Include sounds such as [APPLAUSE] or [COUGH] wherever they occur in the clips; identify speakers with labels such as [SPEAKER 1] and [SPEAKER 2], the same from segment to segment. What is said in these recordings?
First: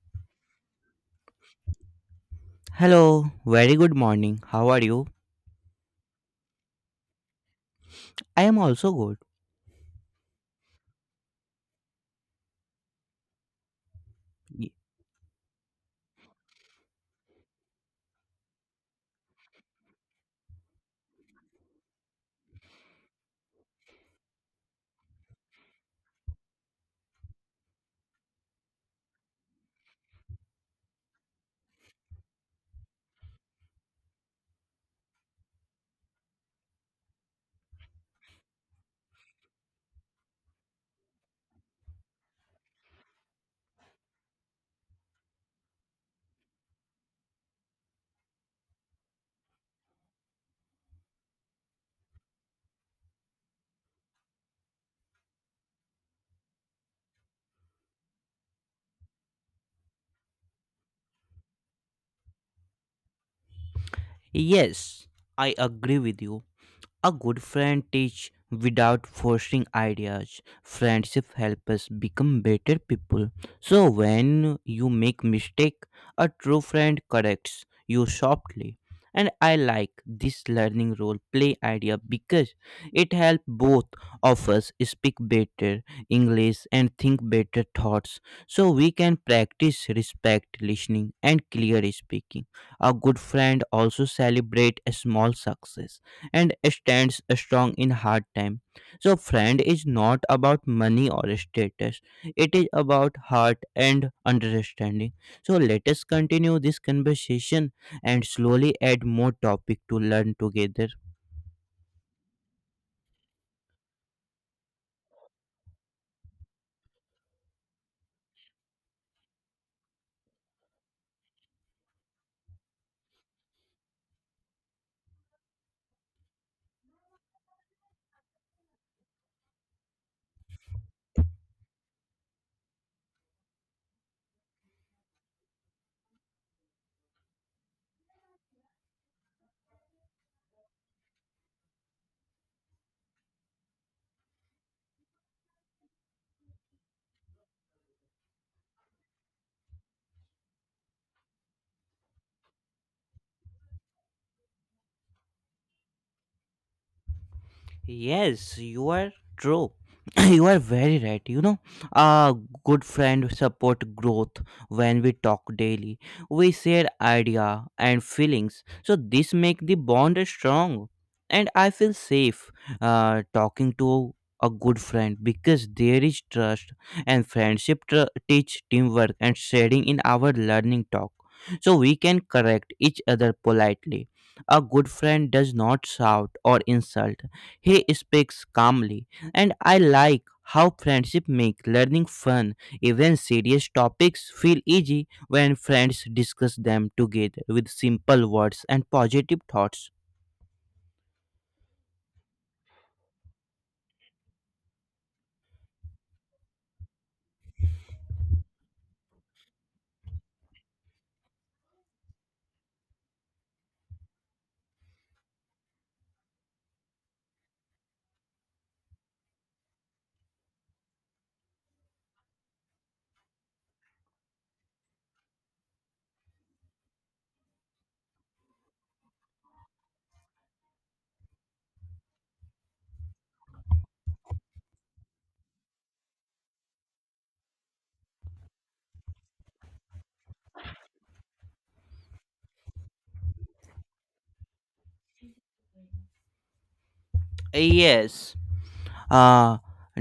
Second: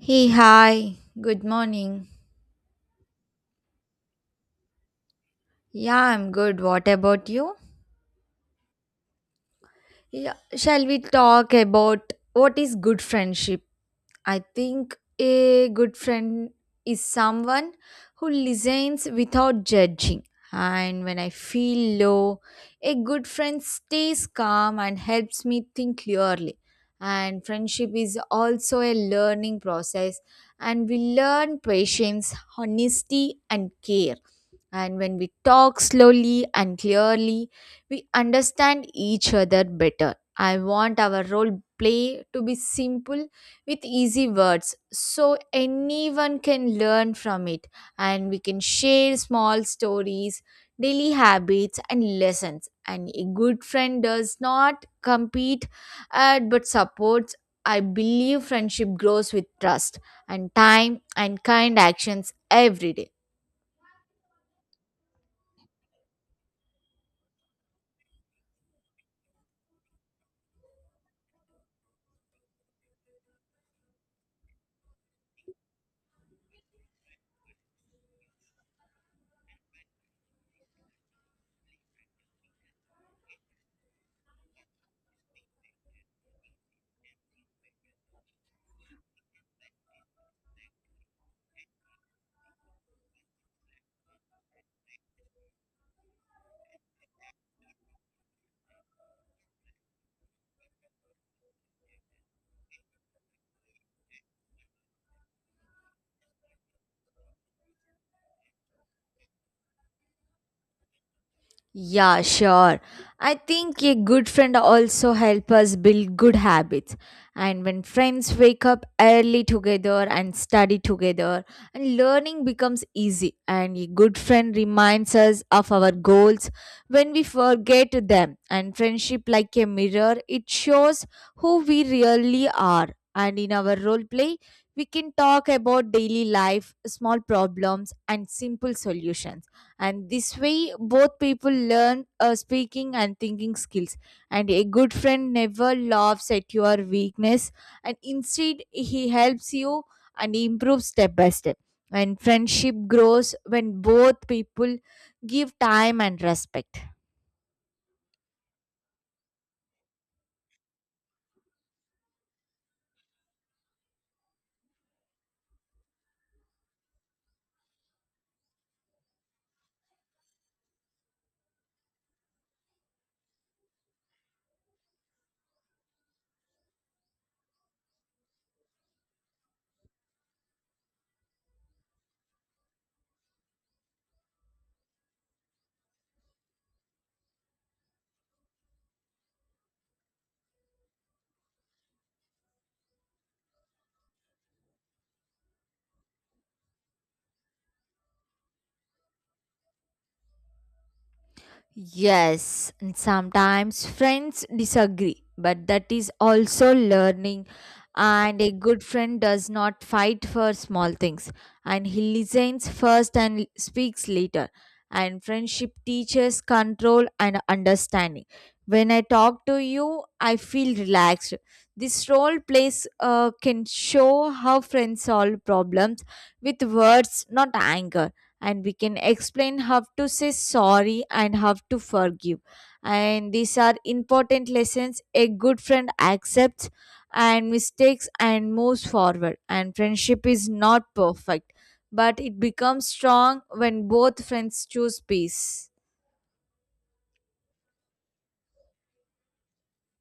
[SPEAKER 1] Hey, hi. Good morning.
[SPEAKER 2] Hello, very good morning. How are you?
[SPEAKER 1] Yeah, I'm good. What about you?
[SPEAKER 2] I am also good.
[SPEAKER 1] Yeah, shall we talk about what is good friendship? I
[SPEAKER 2] Y-
[SPEAKER 1] think a good friend is someone who listens without judging. And when I feel low, a good friend stays calm and helps me think clearly. And friendship is also a learning process, and we learn patience, honesty, and care. And when we talk slowly and clearly, we understand each other better. I want our role play to be simple with easy words so anyone can learn from it, and we can share small stories, daily habits, and lessons. And a good friend does not compete, but supports. I believe friendship grows with trust and time and kind actions every day.
[SPEAKER 2] yes, I agree with you. A good friend teach without forcing ideas. Friendship help us become better people. So when you make mistake, a true friend corrects you softly. And I like this learning role play idea because it help both of us speak better English and think better thoughts. So we can practice respect listening and clear speaking. A good friend also celebrate a small success and stands strong in hard time. So friend is not about money or status. It is about heart and understanding. So let us continue this conversation and slowly add more topic to learn together.
[SPEAKER 1] Yeah, sure. I think a good friend also help us build good habits. And when friends wake up early together and study together, and learning becomes easy. And a good friend reminds us of our goals when we forget them. And friendship like a mirror, it shows who we really are. And in our role play, we can talk about daily life, small problems, and simple solutions, and this way both people learn speaking and thinking skills. And a good friend never laughs at your weakness, and instead he helps you and improves step by step. And friendship grows when both people give time and respect.
[SPEAKER 2] Yes, you are true. [LAUGHS] [CLEARS THROAT] You are very right. You know, a good friend support growth when we talk daily. We share idea and feelings, so this make the bond strong. And I feel safe talking to a good friend because there is trust and friendship teach teamwork and sharing in our learning talk. So we can correct each other politely. A good friend does not shout or insult, he speaks calmly, and I like how friendship make learning fun. Even serious topics feel easy when friends discuss them together with simple words and positive thoughts.
[SPEAKER 1] Yes, and sometimes friends disagree, but that is also learning. And a good friend does not fight for small things, and he listens first and speaks later. And friendship teaches control and understanding. When I talk to you, I feel relaxed. This role plays can show how friends solve problems with words, not anger. And we can explain how to say sorry and how to forgive, and these are important lessons. A good friend accepts and mistakes and moves forward, and friendship is not perfect but it becomes strong when both friends choose peace.
[SPEAKER 2] Yes, Uh,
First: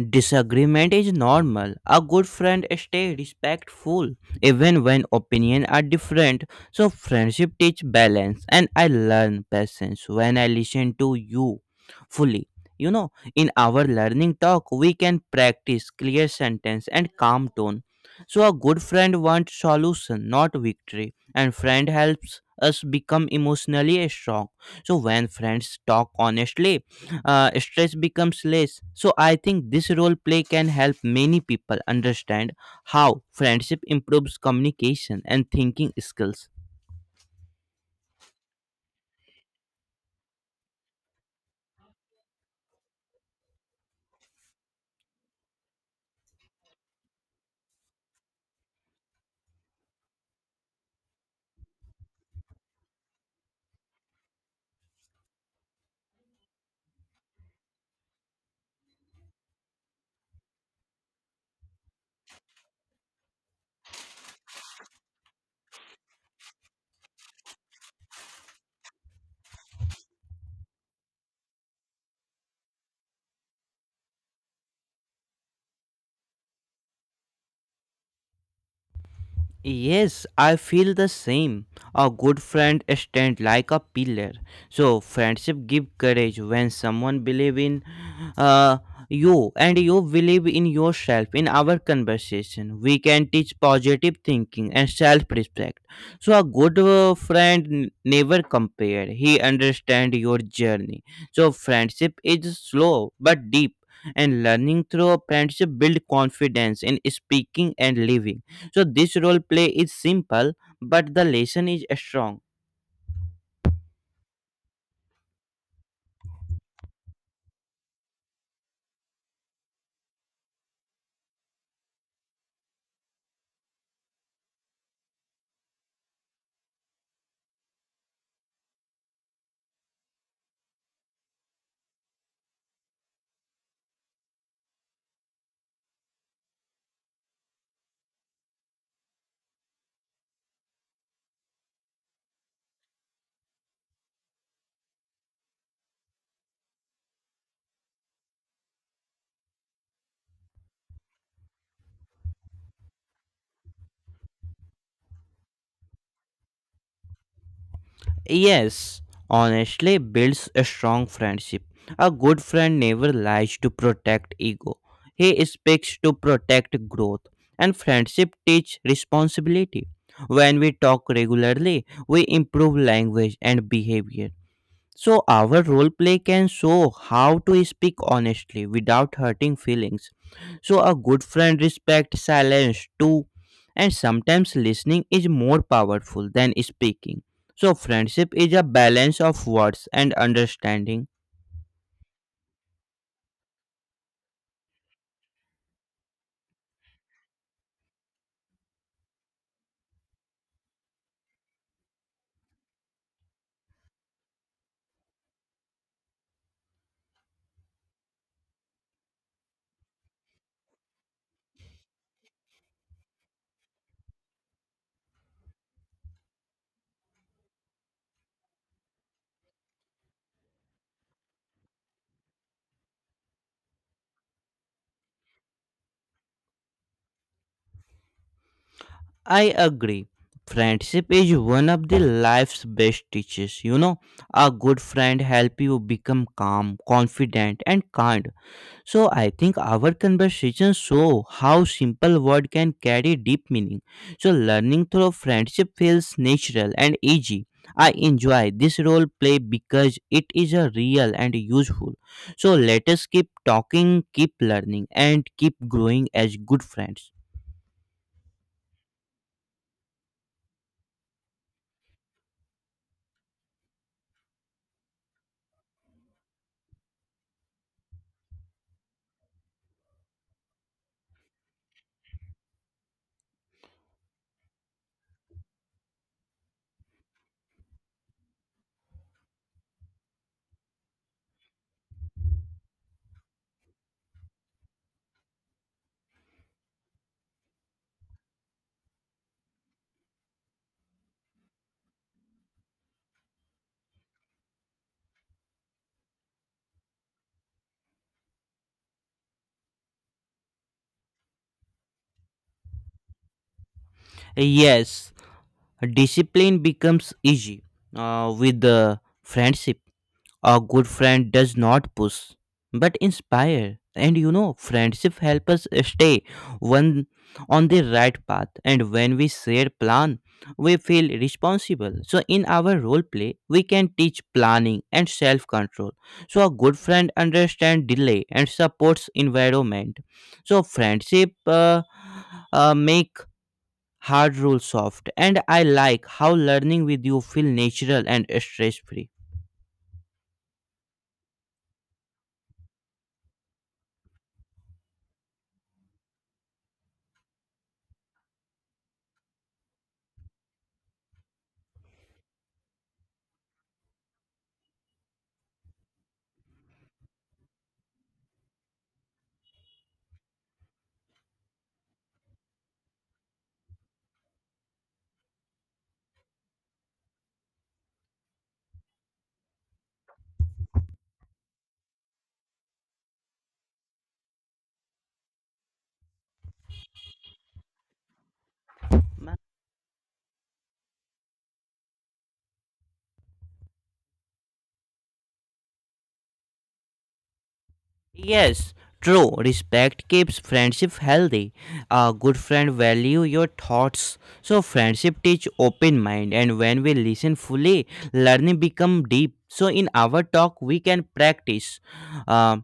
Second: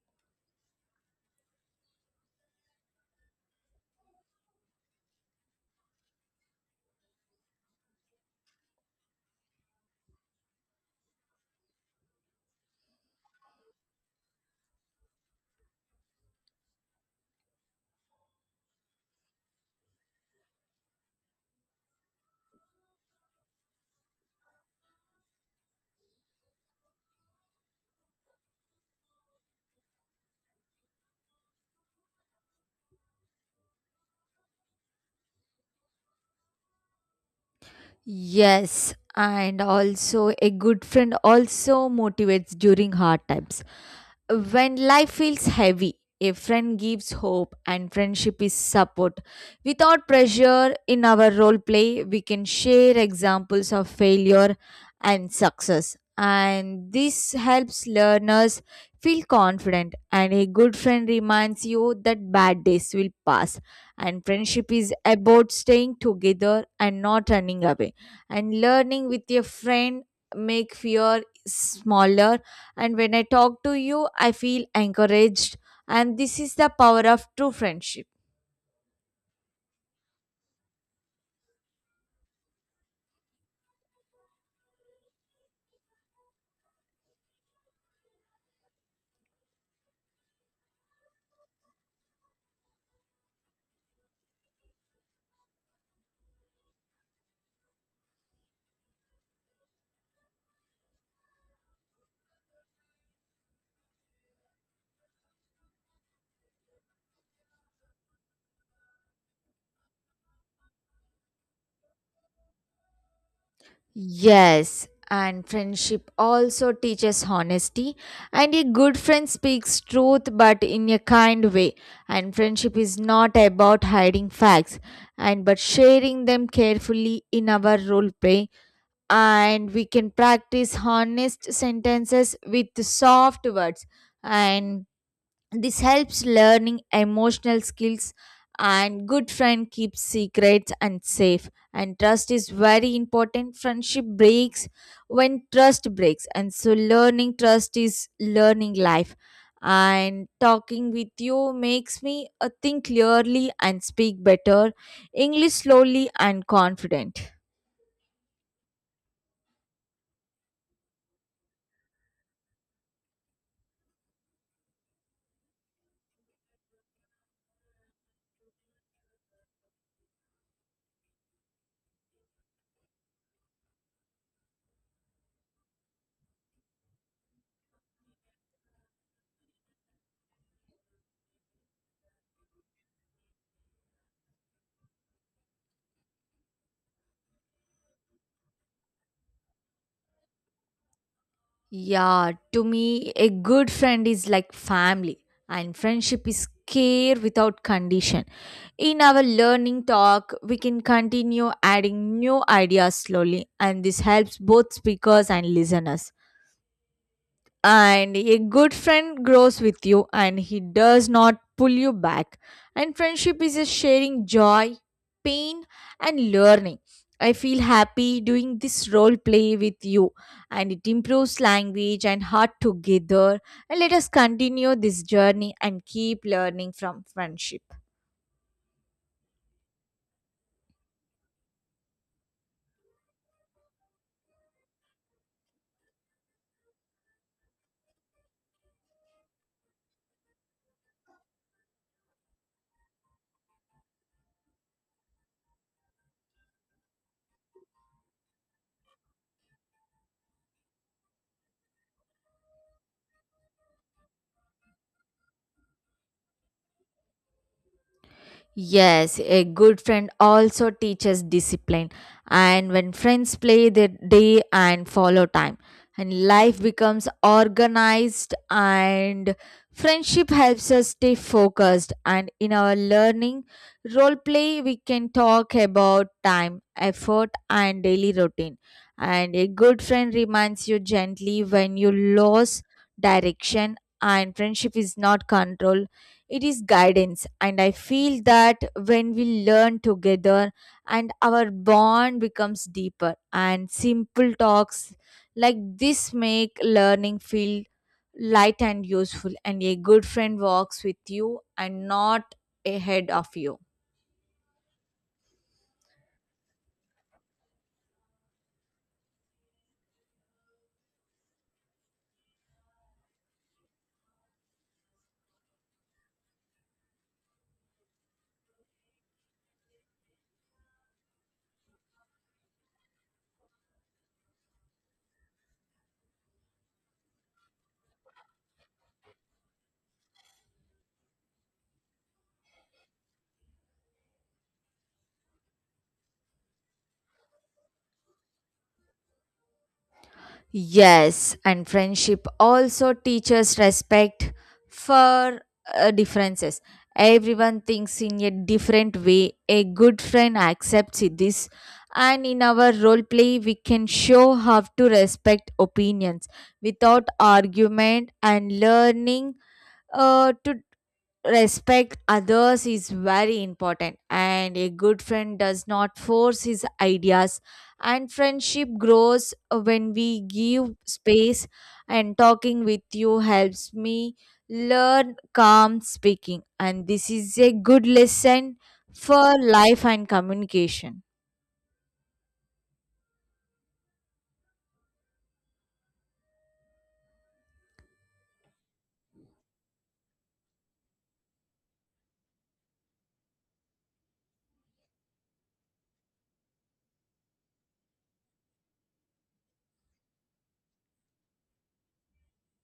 [SPEAKER 2] disagreement is normal. A good friend stay respectful even when opinions are different. So friendship teach balance and I learn patience when I listen to you fully. You know, in our learning talk, we can practice clear sentence and calm tone. So a good friend wants solution, not victory. And friend helps us become emotionally strong. So when friends talk honestly, stress becomes less. So I think this role play can help many people understand how friendship improves communication and thinking skills.
[SPEAKER 1] Yes, and also a good friend also motivates during hard times. When life feels heavy, a friend gives hope, and friendship is support without pressure. In our role play, we can share examples of failure and success, and this helps learners feel confident. And a good friend reminds you that bad days will pass, and friendship is about staying together and not running away. And learning with your friend make fear smaller, and when I talk to you, I feel encouraged. And this is the power of true friendship.
[SPEAKER 2] Yes, I feel the same. A good friend stand like a pillar. So friendship give courage when someone believe in uh, you and you believe in yourself. In our conversation, we can teach positive thinking and self-respect. So a good friend never compare. He understand your journey. So friendship is slow but deep. And learning through friendship build confidence in speaking and living. So this role play is simple, but the lesson is strong.
[SPEAKER 1] Yes, and friendship also teaches honesty. And a good friend speaks truth but in a kind way. And friendship is not about hiding facts and but sharing them carefully in our role play. And we can practice honest sentences with soft words, and this helps learning emotional skills. And good friend keeps secrets and safe, and trust is very important. Friendship breaks when trust breaks, and so learning trust is learning life. And talking with you makes me think clearly and speak better English slowly and confident.
[SPEAKER 2] Yes, honestly builds a strong friendship. A good friend never lies to protect ego. He speaks to protect growth. And friendship teach responsibility. When we talk regularly, we improve language and behavior. So, our role play can show how to speak honestly without hurting feelings. So, a good friend respects silence too, and sometimes listening is more powerful than speaking. So, friendship is a balance of words and understanding.
[SPEAKER 1] Yeah, to me, a good friend is like family, and friendship is care without condition. In our learning talk, we can continue adding new ideas slowly, and this helps both speakers and listeners. And a good friend grows with you, and he does not pull you back. And friendship is a sharing joy, pain, and learning. I feel happy doing this role play with you, and it improves language and heart together. And let us continue this journey and keep learning from friendship.
[SPEAKER 2] I agree. Friendship is one of the life's best teachers. You know, a good friend help you become calm, confident, and kind. So I think our conversation show how simple word can carry deep meaning. So learning through friendship feels natural and easy. I enjoy this role play because it is a real and useful. So let us keep talking, keep learning and keep growing as good friends.
[SPEAKER 1] Yes, a good friend also teaches discipline. And when friends play their day and follow time, and life becomes organized, and friendship helps us stay focused. And in our learning role play, we can talk about time, effort, and daily routine. And a good friend reminds you gently when you lose direction, and friendship is not control, it is guidance. And I feel that when we learn together, and our bond becomes deeper, and simple talks like this make learning feel light and useful. And a good friend walks with you and not ahead of you.
[SPEAKER 2] Yes, discipline becomes easy with the friendship. A good friend does not push, but inspire. And you know, friendship helps us stay one on the right path. And when we share plan, we feel responsible. So in our role play, we can teach planning and self control. So a good friend understands delay and supports environment. So friendship make hard rules soft. And I like how learning with you feel natural and stress free.
[SPEAKER 1] Yes, and friendship also teaches respect for, differences. Everyone thinks in a different way. A good friend accepts this, and in our role play, we can show how to respect opinions without argument. And learning, to respect others is very important, and a good friend does not force his ideas. And friendship grows when we give space, and talking with you helps me learn calm speaking, and this is a good lesson for life and communication.
[SPEAKER 2] Yes, true. Respect keeps friendship healthy. A good friend value your thoughts. So friendship teach open mind and when we listen fully, learning become deep. So in our talk we can practice uh,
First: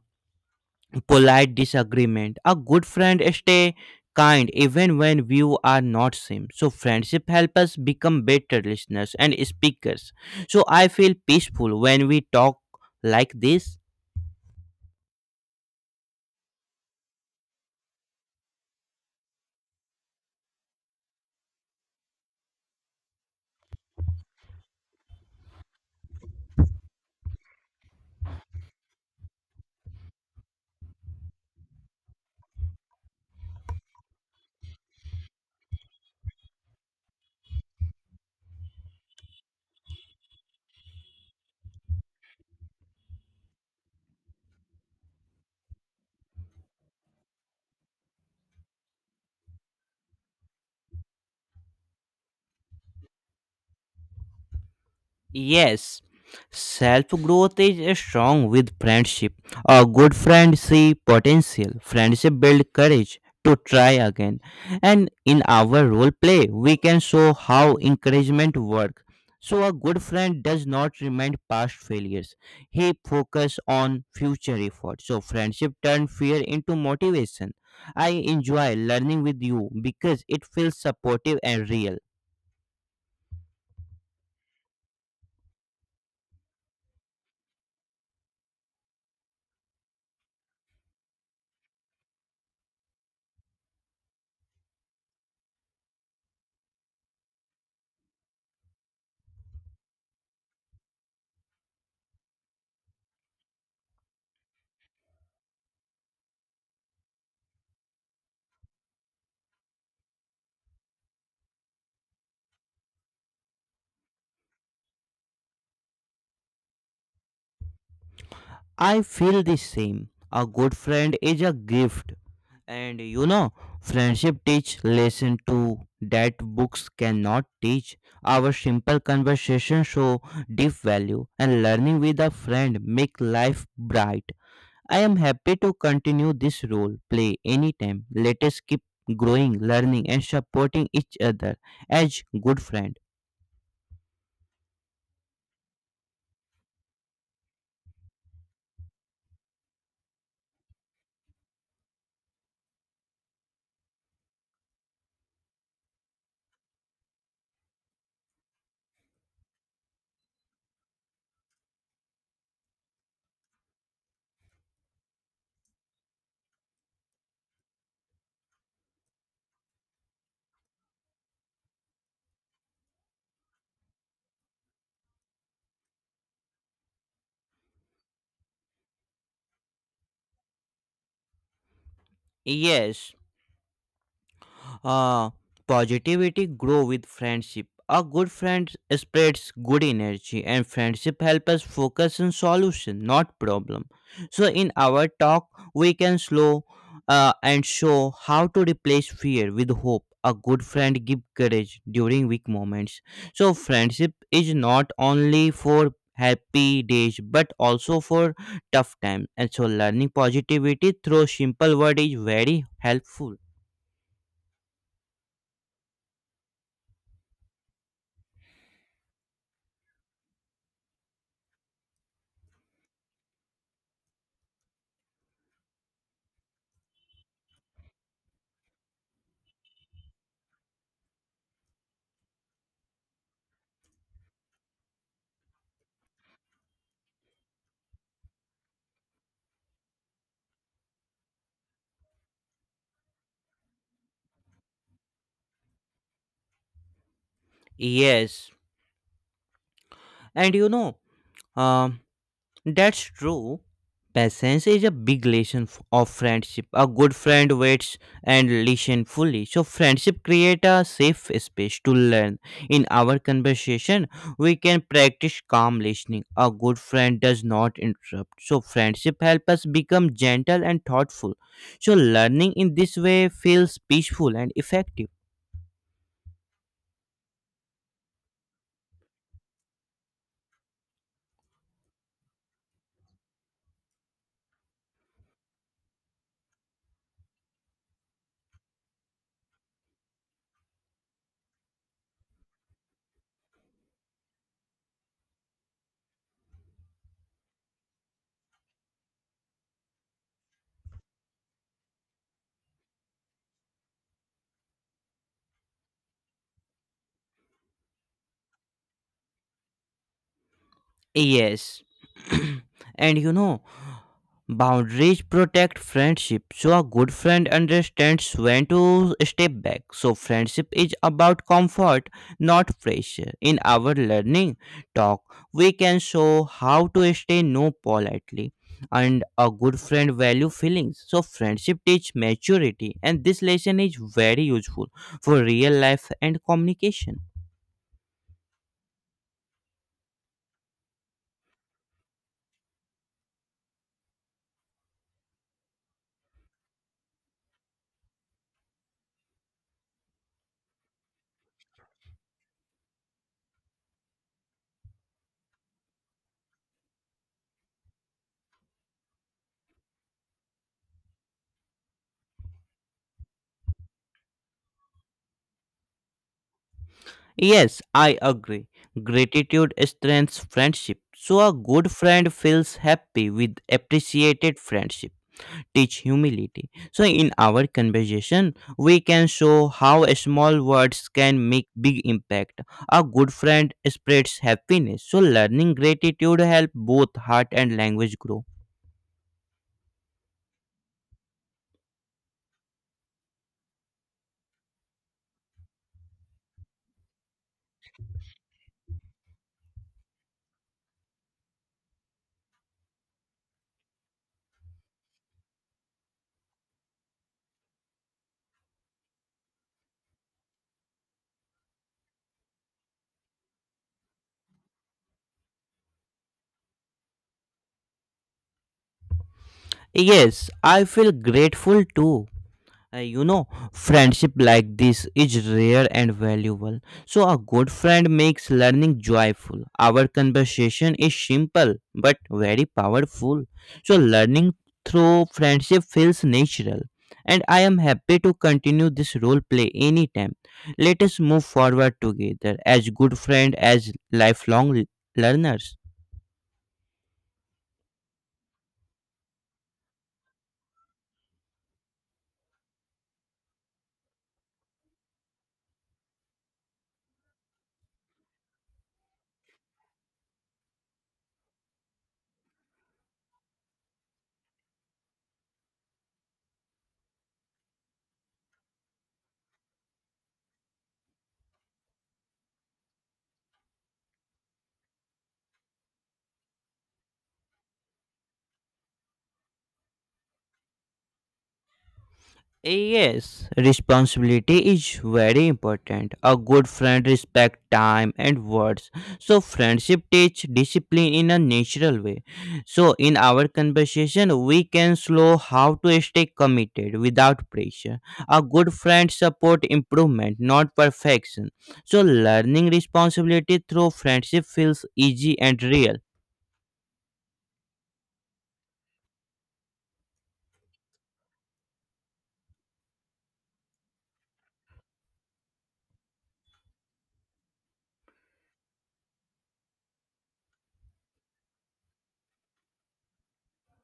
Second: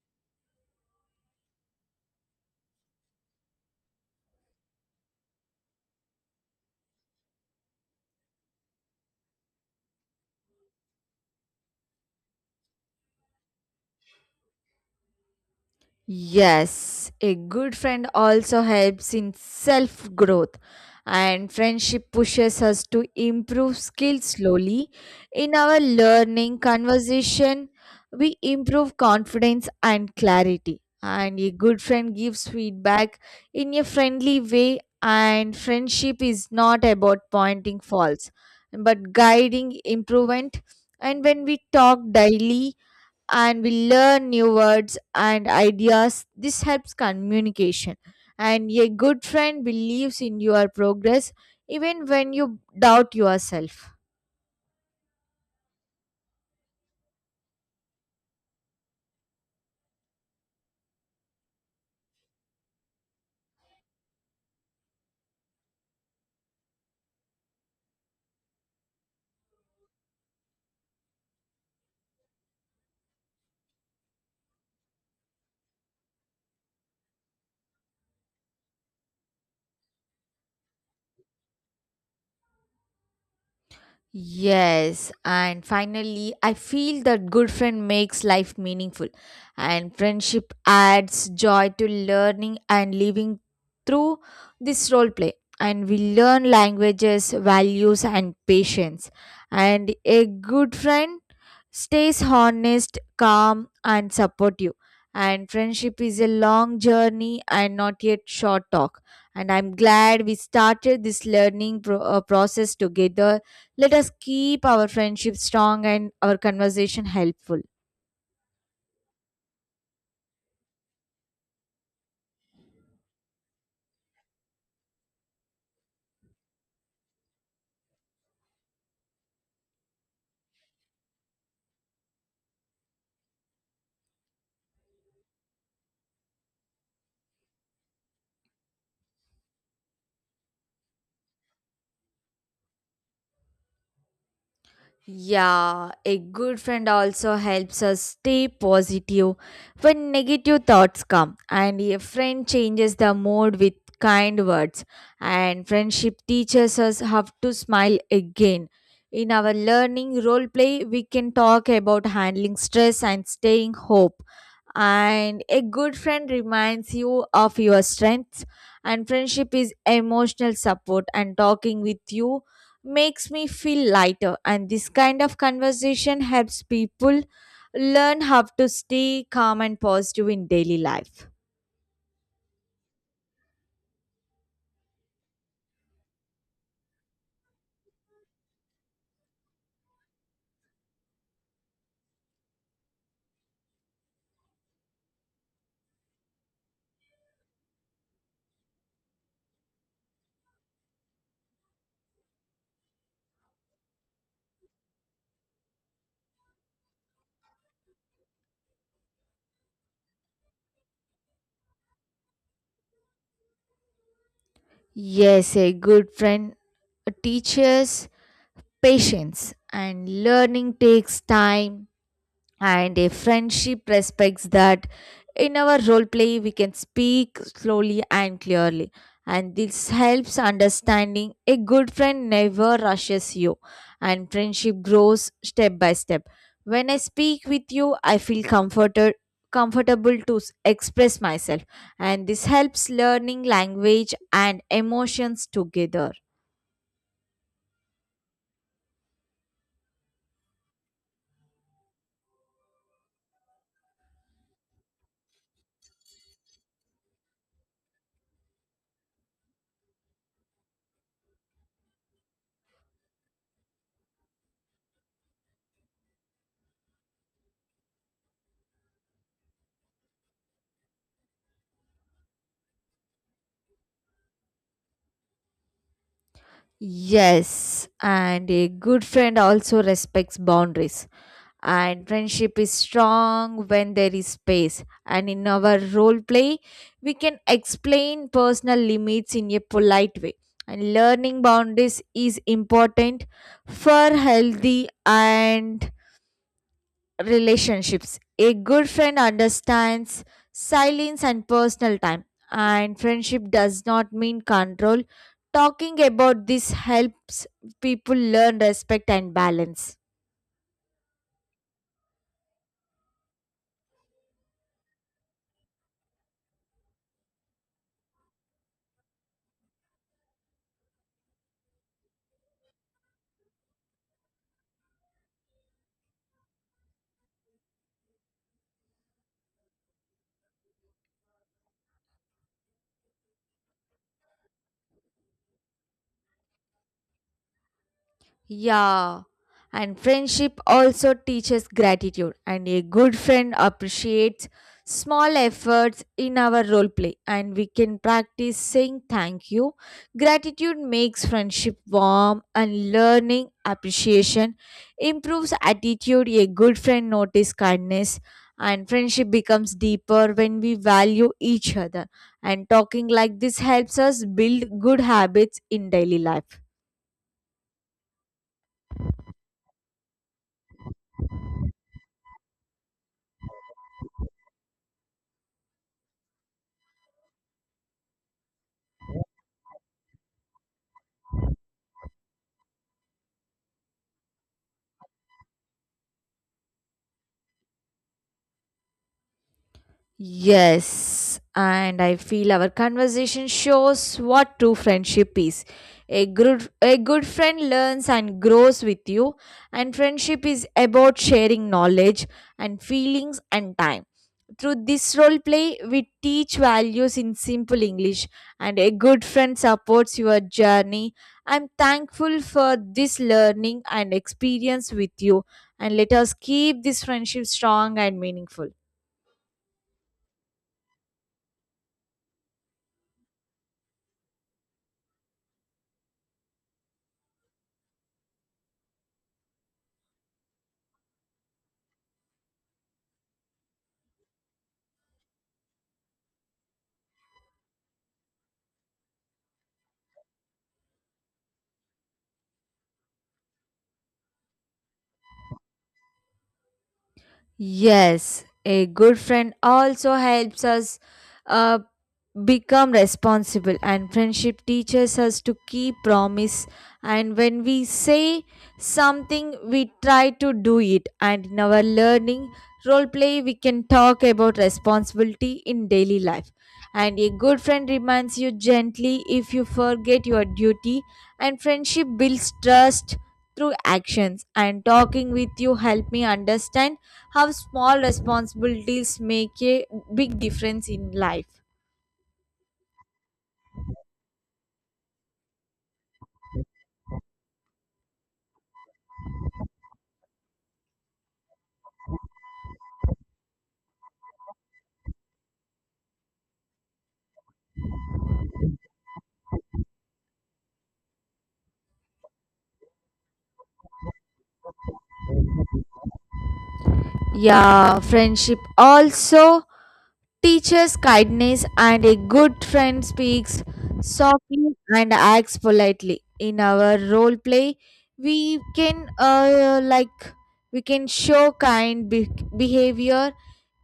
[SPEAKER 2] polite disagreement. A good friend stay kind even when view are not same. So friendship help us become better listeners and speakers. So I feel peaceful when we talk like this.
[SPEAKER 1] Yes, a good friend also helps in self growth, and friendship pushes us to improve skills slowly. In our learning conversation, we improve confidence and clarity. And a good friend gives feedback in a friendly way, and friendship is not about pointing faults but guiding improvement. And when we talk daily, and we learn new words and ideas. This helps communication. And a good friend believes in your progress even when you doubt yourself.
[SPEAKER 2] Yes, self growth is strong with friendship. A good friend see potential. Friendship build courage to try again. And in our role play, we can show how encouragement work. So a good friend does not remind past failures. He focus on future effort. So friendship turn fear into motivation. I enjoy learning with you because it feels supportive and real.
[SPEAKER 1] Yes, and finally, I feel that good friend makes life meaningful, and friendship adds joy to learning and living through this role play. And we learn languages, values, and patience. And a good friend stays honest, calm, and supportive. And friendship is a long journey and not yet short talk. And I'm glad we started this learning process together. Let us keep our friendship strong and our conversation helpful.
[SPEAKER 2] I feel the same. A good friend is a gift, and you know, friendship teach lesson too that books cannot teach. Our simple conversation show deep value, and learning with a friend make life bright. I am happy to continue this role play anytime. Let us keep growing, learning, and supporting each other as good friends.
[SPEAKER 1] Yeah, a good friend also helps us stay positive when negative thoughts come, and a friend changes the mood with kind words. And friendship teaches us how to smile again. In our learning role play, we can talk about handling stress and staying hope. And a good friend reminds you of your strengths, and friendship is emotional support. And talking with you makes me feel lighter, and this kind of conversation helps people learn how to stay calm and positive in daily life.
[SPEAKER 2] Yes, Uh, positivity grow with friendship. A good friend spreads good energy and friendship help us focus on solution, not problem. So in our talk, we can slow and show how to replace fear with hope. A good friend give courage during weak moments. So friendship is not only for happy days but also for tough times. And so learning positivity through simple word is very helpful.
[SPEAKER 1] Yes, a good friend teaches patience, and learning takes time. And a friendship respects that. In our role play, we can speak slowly and clearly, and this helps understanding. A good friend never rushes you, and friendship grows step by step. When I speak with you, I feel comforted, comfortable to express myself, and this helps learning language and emotions together.
[SPEAKER 2] Yes. And you know, um, that's true. Patience is a big lesson of friendship. A good friend waits and listen fully. So friendship create a safe space to learn. In our conversation, we can practice calm listening. A good friend does not interrupt. So friendship help us become gentle and thoughtful. So learning in this way feels peaceful and effective.
[SPEAKER 1] Yes, and a good friend also respects boundaries, and friendship is strong when there is space. And in our role play, we can explain personal limits in a polite way, and learning boundaries is important for healthy and relationships. A good friend understands silence and personal time, and friendship does not mean control. Talking about this helps people learn respect and balance.
[SPEAKER 2] Yes. [CLEARS THROAT] And you know, boundaries protect friendship. So a good friend understands when to step back. So friendship is about comfort, not pressure. In our learning talk, we can show how to stay no politely. And a good friend value feelings. So friendship teach maturity and this lesson is very useful for real life and communication.
[SPEAKER 1] Yeah, and friendship also teaches gratitude, and a good friend appreciates small efforts in our role play, and we can practice saying thank you. Gratitude makes friendship warm, and learning appreciation improves attitude. A good friend notices kindness, and friendship becomes deeper when we value each other. And talking like this helps us build good habits in daily life.
[SPEAKER 2] Yes, I agree. Gratitude strengthens friendship. So a good friend feels happy with appreciated friendship. Teach humility. So in our conversation, we can show how small words can make big impact. A good friend spreads happiness. So learning gratitude help both heart and language grow.
[SPEAKER 1] Yes, and I feel our conversation shows what true friendship is. A good friend learns and grows with you, and friendship is about sharing knowledge and feelings and time. Through this role play, we teach values in simple English, and a good friend supports your journey. I'm thankful for this learning and experience with you, and let us keep this friendship strong and meaningful.
[SPEAKER 2] Yes, I feel grateful too. You know, friendship like this is rare and valuable. So, a good friend makes learning joyful. Our conversation is simple but very powerful. So, learning through friendship feels natural. And I am happy to continue this role play anytime. Let us move forward together as good friends, as lifelong learners.
[SPEAKER 1] Yes, a good friend also helps us uh, become responsible, and friendship teaches us to keep promise. And when we say something, we try to do it. And in our learning role play, we can talk about responsibility in daily life, and a good friend reminds you gently if you forget your duty. And friendship builds trust through actions, and talking with you helped me understand how small responsibilities make a big difference in life.
[SPEAKER 2] Yes, responsibility is very important. A good friend respects time and words. So friendship teach discipline in a natural way. So in our conversation, we can slow how to stay committed without pressure. A good friend support improvement, not perfection. So learning responsibility through friendship feels easy and real.
[SPEAKER 1] Yeah, friendship also teaches kindness, and a good friend speaks softly and acts politely. In our role play, we can we can show behavior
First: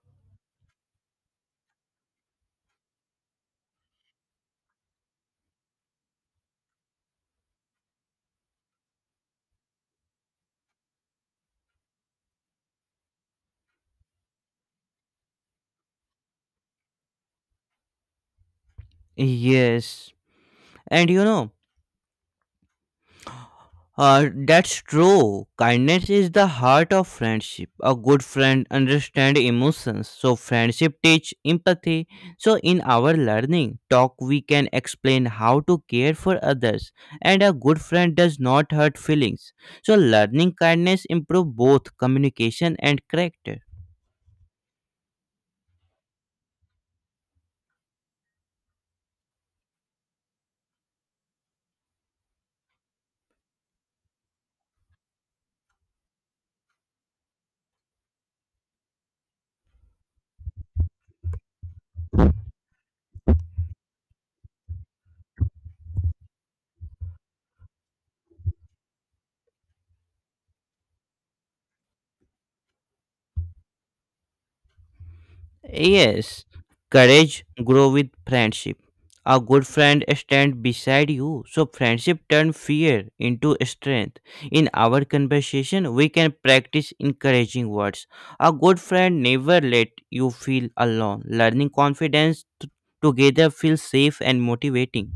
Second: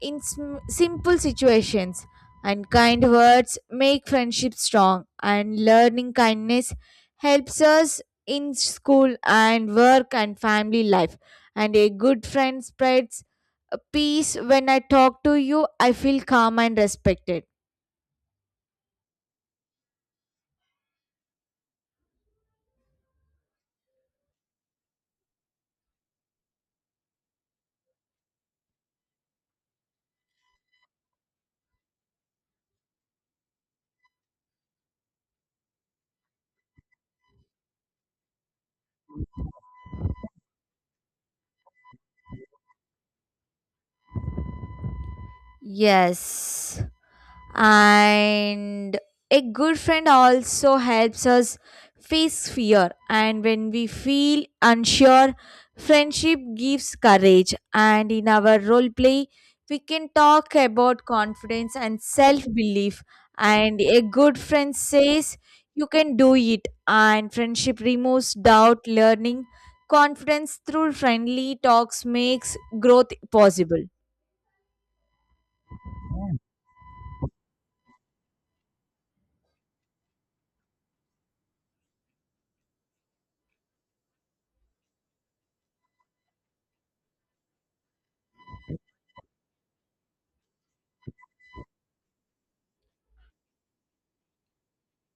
[SPEAKER 1] in simple situations. And kind words make friendship strong, and learning kindness helps us in school and work and family life. And a good friend spreads, peace. When I talk to you, I feel calm and respected.
[SPEAKER 2] Yes. And you know, that's true. Kindness is the heart of friendship. A good friend understands emotions. So friendship teach empathy. So in our learning talk, we can explain how to care for others. And a good friend does not hurt feelings. So learning kindness improve both communication and character.
[SPEAKER 1] Yes, and a good friend also helps us face fear. And when we feel unsure, friendship gives courage. And in our role play, we can talk about confidence and self belief, and a good friend says you can do it. And friendship removes doubt. Learning confidence through friendly talks makes growth possible.
[SPEAKER 2] Yes, courage grow with friendship. A good friend stand beside you, so friendship turn fear into strength. In our conversation, we can practice encouraging words. A good friend never let you feel alone. Learning confidence together feels safe and motivating.